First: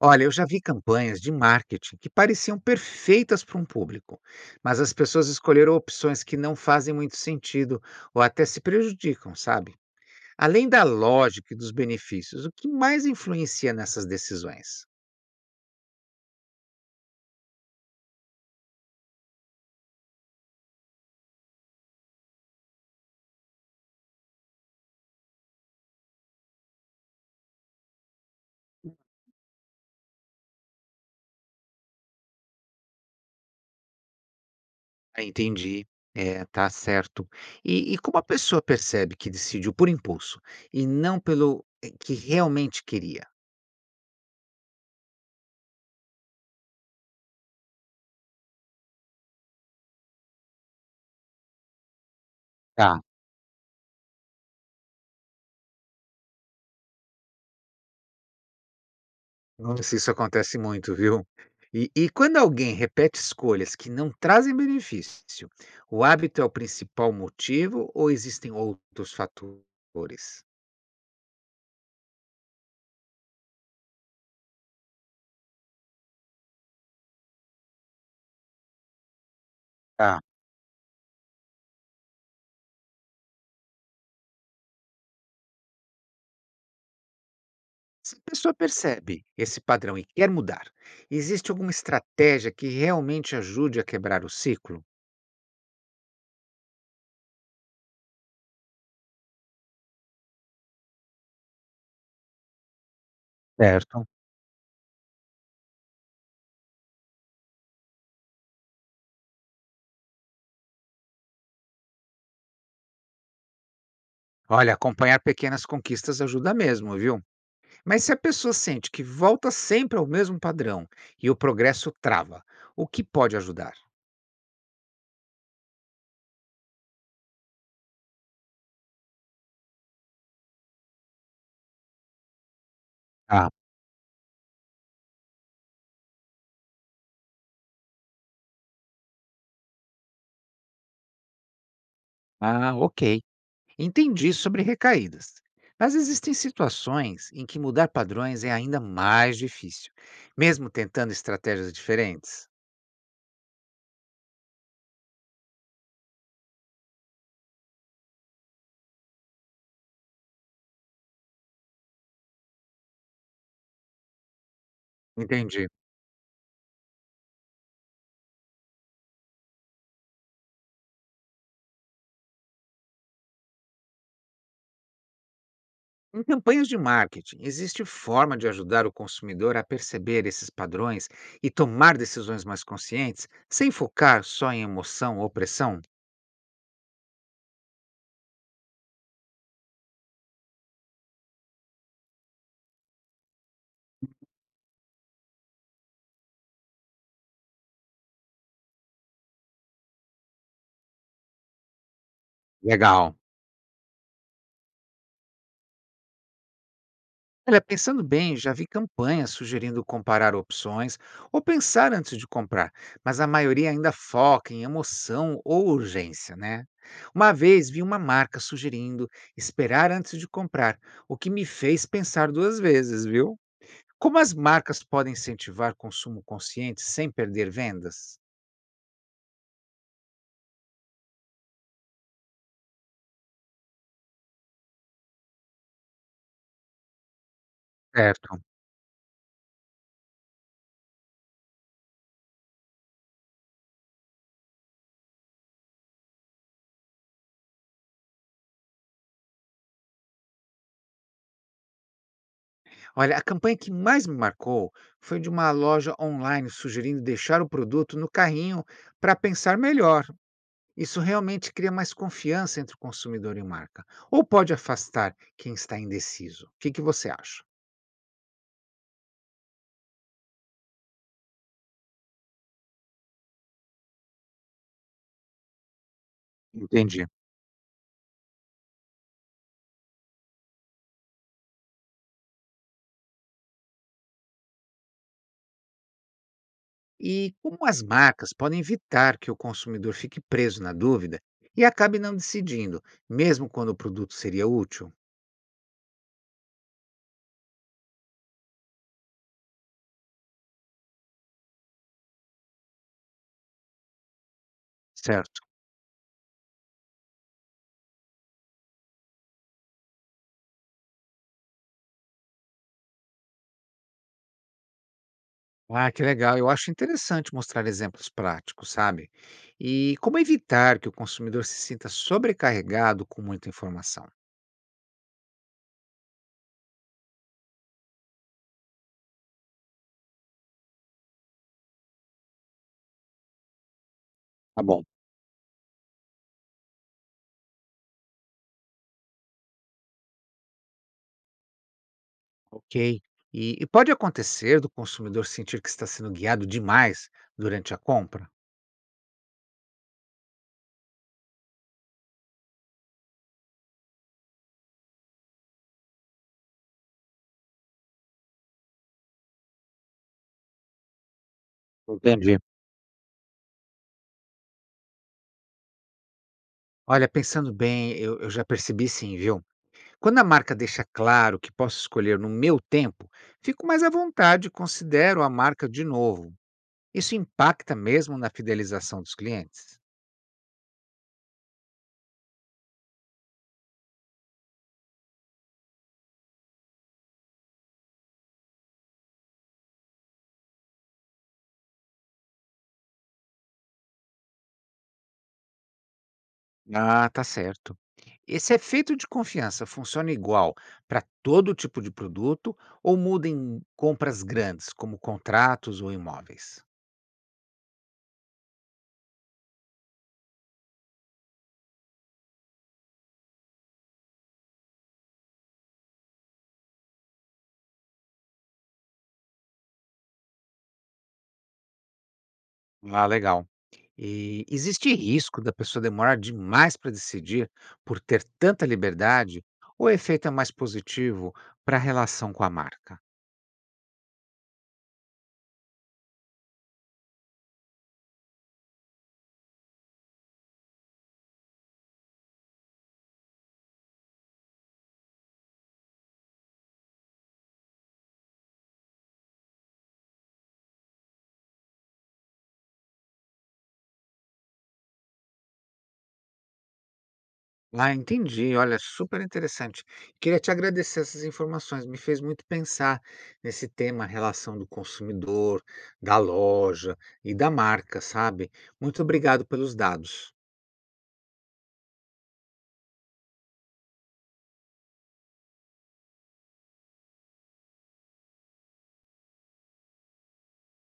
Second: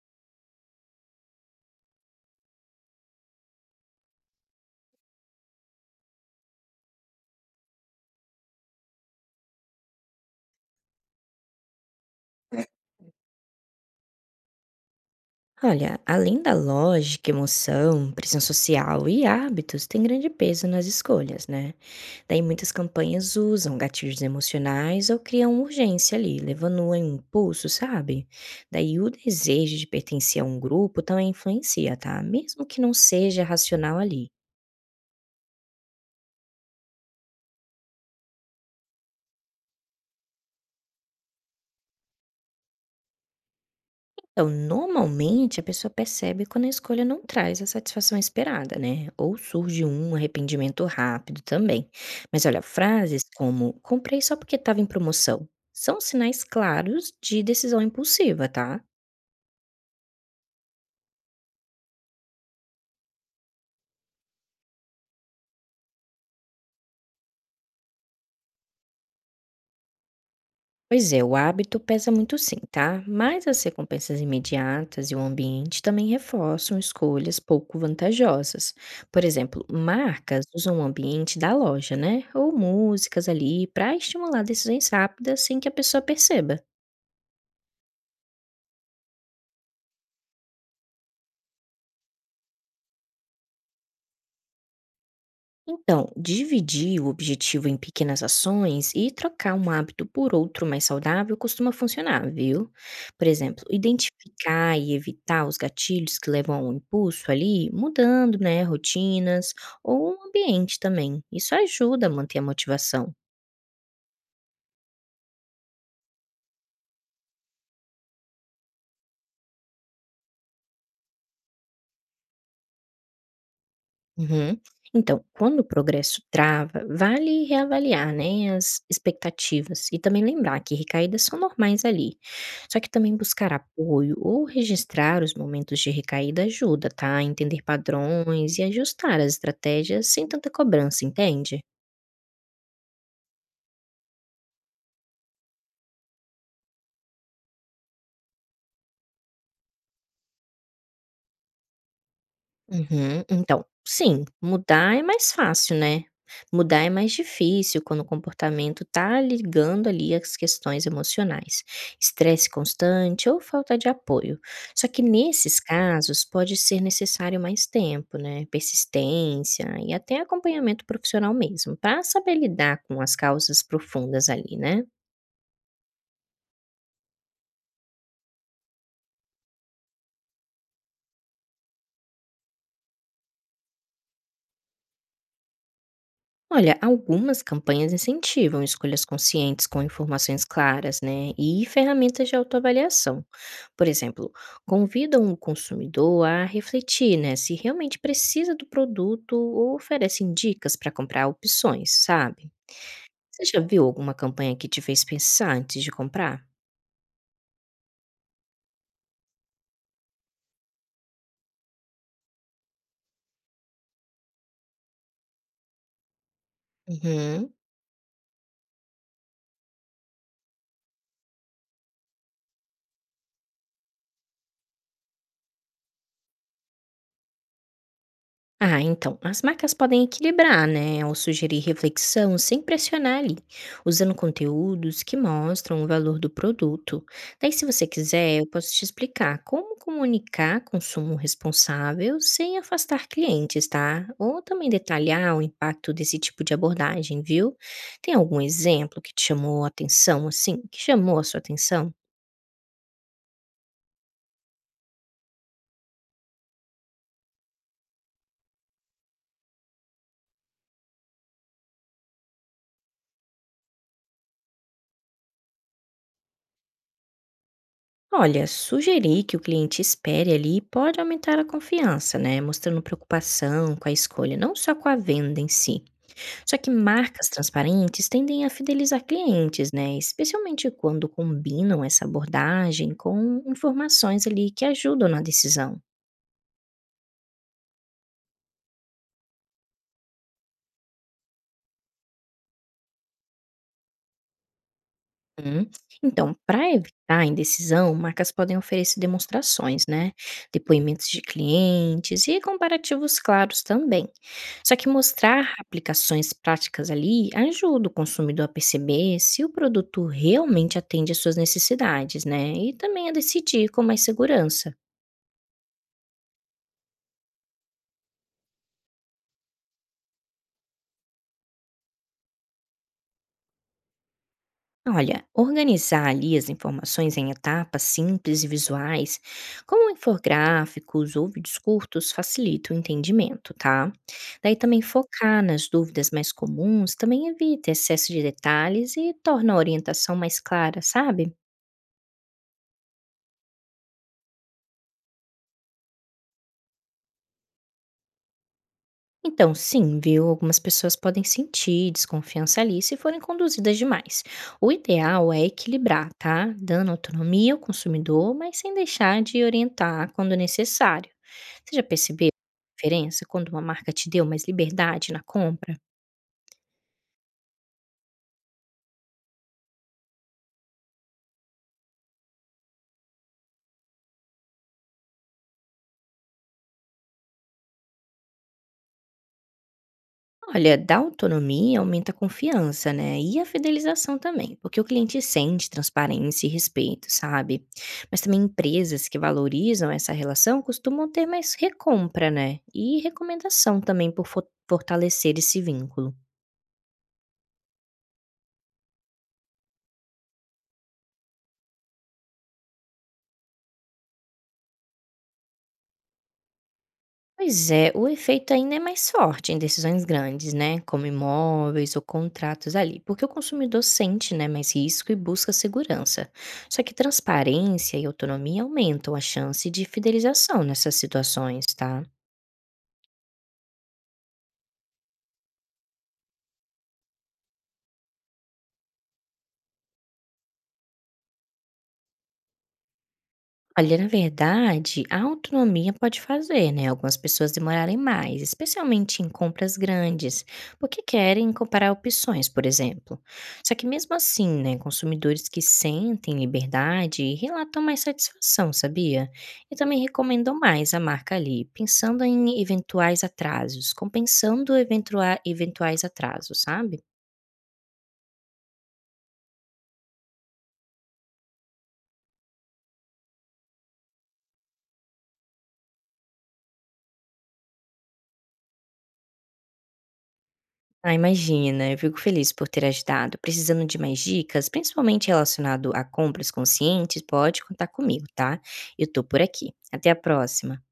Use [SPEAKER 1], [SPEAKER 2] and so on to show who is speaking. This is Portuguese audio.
[SPEAKER 1] Olha, eu já vi campanhas de marketing que pareciam perfeitas para um público, mas as pessoas escolheram opções que não fazem muito sentido ou até se prejudicam, sabe? Além da lógica e dos benefícios, o que mais influencia nessas decisões?
[SPEAKER 2] Olha, além da lógica, emoção, pressão social e hábitos, tem grande peso nas escolhas, né? Daí muitas campanhas usam gatilhos emocionais ou criam urgência ali, levando a um impulso, sabe? Daí o desejo de pertencer a um grupo também influencia, tá? Mesmo que não seja racional ali.
[SPEAKER 1] Ah, entendi. É, tá certo. E como a pessoa percebe que decidiu por impulso e não pelo que realmente queria?
[SPEAKER 2] Então, normalmente a pessoa percebe quando a escolha não traz a satisfação esperada, né? Ou surge um arrependimento rápido também. Mas olha,
[SPEAKER 1] Tá.
[SPEAKER 2] frases como comprei só porque estava em promoção são sinais claros de decisão impulsiva, tá?
[SPEAKER 1] Nossa, isso acontece muito, viu? E quando alguém repete escolhas que não trazem benefício, o hábito é o principal motivo ou existem outros fatores?
[SPEAKER 2] Pois é, o hábito pesa muito sim, tá? Mas as recompensas imediatas e o ambiente também reforçam escolhas pouco vantajosas. Por exemplo,
[SPEAKER 1] Ah,
[SPEAKER 2] marcas usam o ambiente da loja, né? Ou músicas ali para estimular decisões rápidas sem que a pessoa perceba.
[SPEAKER 1] se a pessoa percebe esse padrão e quer mudar, existe alguma estratégia que realmente ajude a quebrar o ciclo?
[SPEAKER 2] Então, dividir o objetivo em pequenas ações e trocar um hábito por outro mais saudável costuma funcionar, viu? Por exemplo,
[SPEAKER 1] Certo.
[SPEAKER 2] identificar e evitar os gatilhos que levam ao impulso ali, mudando, né, rotinas ou o ambiente também. Isso ajuda a manter a motivação.
[SPEAKER 1] Olha, acompanhar pequenas conquistas ajuda mesmo, viu? Mas se a pessoa sente que volta sempre ao mesmo padrão e o progresso trava, o que pode ajudar?
[SPEAKER 2] Uhum. Então, quando o progresso trava, vale reavaliar, né, as expectativas e também lembrar que recaídas são normais ali. Só que também
[SPEAKER 1] Ah,
[SPEAKER 2] buscar apoio ou registrar os momentos de recaída ajuda, tá? A entender padrões e ajustar as estratégias sem tanta cobrança, entende?
[SPEAKER 1] ah, ok. Entendi sobre recaídas, mas existem situações em que mudar padrões é ainda mais difícil, mesmo tentando estratégias diferentes.
[SPEAKER 2] Uhum. Então, sim, mudar é mais fácil, né? Mudar é mais difícil quando o comportamento tá ligando ali as questões emocionais, estresse constante ou falta de apoio. Só que nesses
[SPEAKER 1] Entendi.
[SPEAKER 2] casos pode ser necessário mais tempo, né? Persistência e até acompanhamento profissional mesmo, para saber lidar com as causas profundas ali, né?
[SPEAKER 1] Em campanhas de marketing, existe forma de ajudar o consumidor a perceber esses padrões e tomar decisões mais conscientes, sem focar só em emoção ou pressão?
[SPEAKER 2] Olha, algumas campanhas incentivam escolhas conscientes com informações claras, né, e ferramentas de autoavaliação. Por exemplo, convidam o consumidor a refletir, né, se realmente precisa do produto ou oferecem dicas para comprar opções, sabe?
[SPEAKER 1] Legal.
[SPEAKER 2] Você já viu alguma campanha que te fez pensar antes de comprar?
[SPEAKER 1] Olha, pensando bem, já vi campanhas sugerindo comparar opções ou pensar antes de comprar, mas a maioria ainda foca em emoção ou urgência, né? Uma
[SPEAKER 2] Uhum.
[SPEAKER 1] vez vi uma marca sugerindo esperar antes de comprar, o que me fez pensar duas vezes, viu? Como as marcas podem incentivar consumo consciente sem perder vendas?
[SPEAKER 2] Ah, então, as marcas podem equilibrar, né, ao sugerir reflexão sem pressionar ali, usando conteúdos que mostram o valor do produto. Daí, se você quiser,
[SPEAKER 1] Certo.
[SPEAKER 2] eu posso te explicar como comunicar consumo responsável sem afastar clientes, tá? Ou também detalhar o impacto desse tipo de abordagem, viu? Tem algum exemplo que te chamou a atenção, assim, que chamou a sua atenção?
[SPEAKER 1] Olha, a campanha que mais me marcou foi de uma loja online sugerindo deixar o produto no carrinho para pensar melhor. Isso realmente cria mais confiança entre o consumidor e marca, ou pode afastar quem está indeciso? O que que você acha?
[SPEAKER 2] Olha, sugerir que o cliente espere ali pode aumentar a confiança, né? Mostrando preocupação com a escolha, não só com a venda em si. Só que
[SPEAKER 1] Entendi.
[SPEAKER 2] marcas transparentes tendem a fidelizar clientes, né? Especialmente quando combinam essa abordagem com informações ali que ajudam na decisão.
[SPEAKER 1] E como as marcas podem evitar que o consumidor fique preso na dúvida e acabe não decidindo, mesmo quando o produto seria útil?
[SPEAKER 2] Hum? Então, para evitar a indecisão, marcas podem oferecer demonstrações, né? Depoimentos de clientes e comparativos claros também. Só que
[SPEAKER 1] Certo.
[SPEAKER 2] mostrar aplicações práticas ali ajuda o consumidor a perceber se o produto realmente atende às suas necessidades, né? E também a decidir com mais segurança.
[SPEAKER 1] Ah, que legal! Eu acho interessante mostrar exemplos práticos, sabe? E como evitar que o consumidor se sinta sobrecarregado com muita informação?
[SPEAKER 2] Olha, organizar ali as informações em etapas simples e visuais, como infográficos ou vídeos curtos, facilita o entendimento, tá? Daí
[SPEAKER 1] Tá
[SPEAKER 2] também
[SPEAKER 1] bom.
[SPEAKER 2] focar nas dúvidas mais comuns também evita excesso de detalhes e torna a orientação mais clara, sabe?
[SPEAKER 1] Ok. E pode acontecer do consumidor sentir que está sendo guiado demais durante a compra?
[SPEAKER 2] Então, sim, viu? Algumas pessoas podem sentir desconfiança ali se forem conduzidas demais. O ideal é equilibrar, tá? Dando autonomia ao consumidor, mas sem deixar de orientar quando necessário. Você já percebeu
[SPEAKER 1] Entendi.
[SPEAKER 2] a diferença quando uma marca te deu mais liberdade na compra?
[SPEAKER 1] Olha, pensando bem, eu já percebi sim, viu? Quando a marca deixa claro que posso escolher no meu tempo, fico mais à vontade e considero a marca de novo. Isso impacta mesmo na fidelização dos clientes?
[SPEAKER 2] Olha, dá autonomia, aumenta a confiança, né? E a fidelização também, porque o cliente sente transparência e respeito, sabe? Mas também empresas que valorizam essa relação costumam ter mais recompra, né? E recomendação também por fortalecer esse vínculo.
[SPEAKER 1] Ah, tá certo. Esse efeito de confiança funciona igual para todo tipo de produto ou muda em compras grandes, como contratos ou imóveis?
[SPEAKER 2] Pois é, o efeito ainda é mais forte em decisões grandes, né, como imóveis ou contratos ali, porque o consumidor sente, né, mais risco e busca segurança. Só que transparência e autonomia aumentam a chance de fidelização nessas situações, tá?
[SPEAKER 1] Ah, legal. E existe risco da pessoa demorar demais para decidir por ter tanta liberdade? Ou o efeito é mais positivo para a relação com a marca?
[SPEAKER 2] Olha, na verdade, a autonomia pode fazer, né, algumas pessoas demorarem mais, especialmente em compras grandes, porque querem comparar opções, por exemplo. Só que mesmo assim, né, consumidores que sentem liberdade relatam mais satisfação, sabia? E também recomendam mais a marca ali, pensando em eventuais atrasos, compensando eventuais atrasos, sabe?
[SPEAKER 1] Ah, entendi. Olha, super interessante. Queria te agradecer essas informações. Me fez muito pensar nesse tema, a relação do consumidor, da loja e da marca, sabe? Muito obrigado pelos dados.
[SPEAKER 2] Ah, imagina, né, eu fico feliz por ter ajudado. Precisando de mais dicas, principalmente relacionado a compras conscientes, pode contar comigo, tá? Eu tô por aqui. Até a próxima.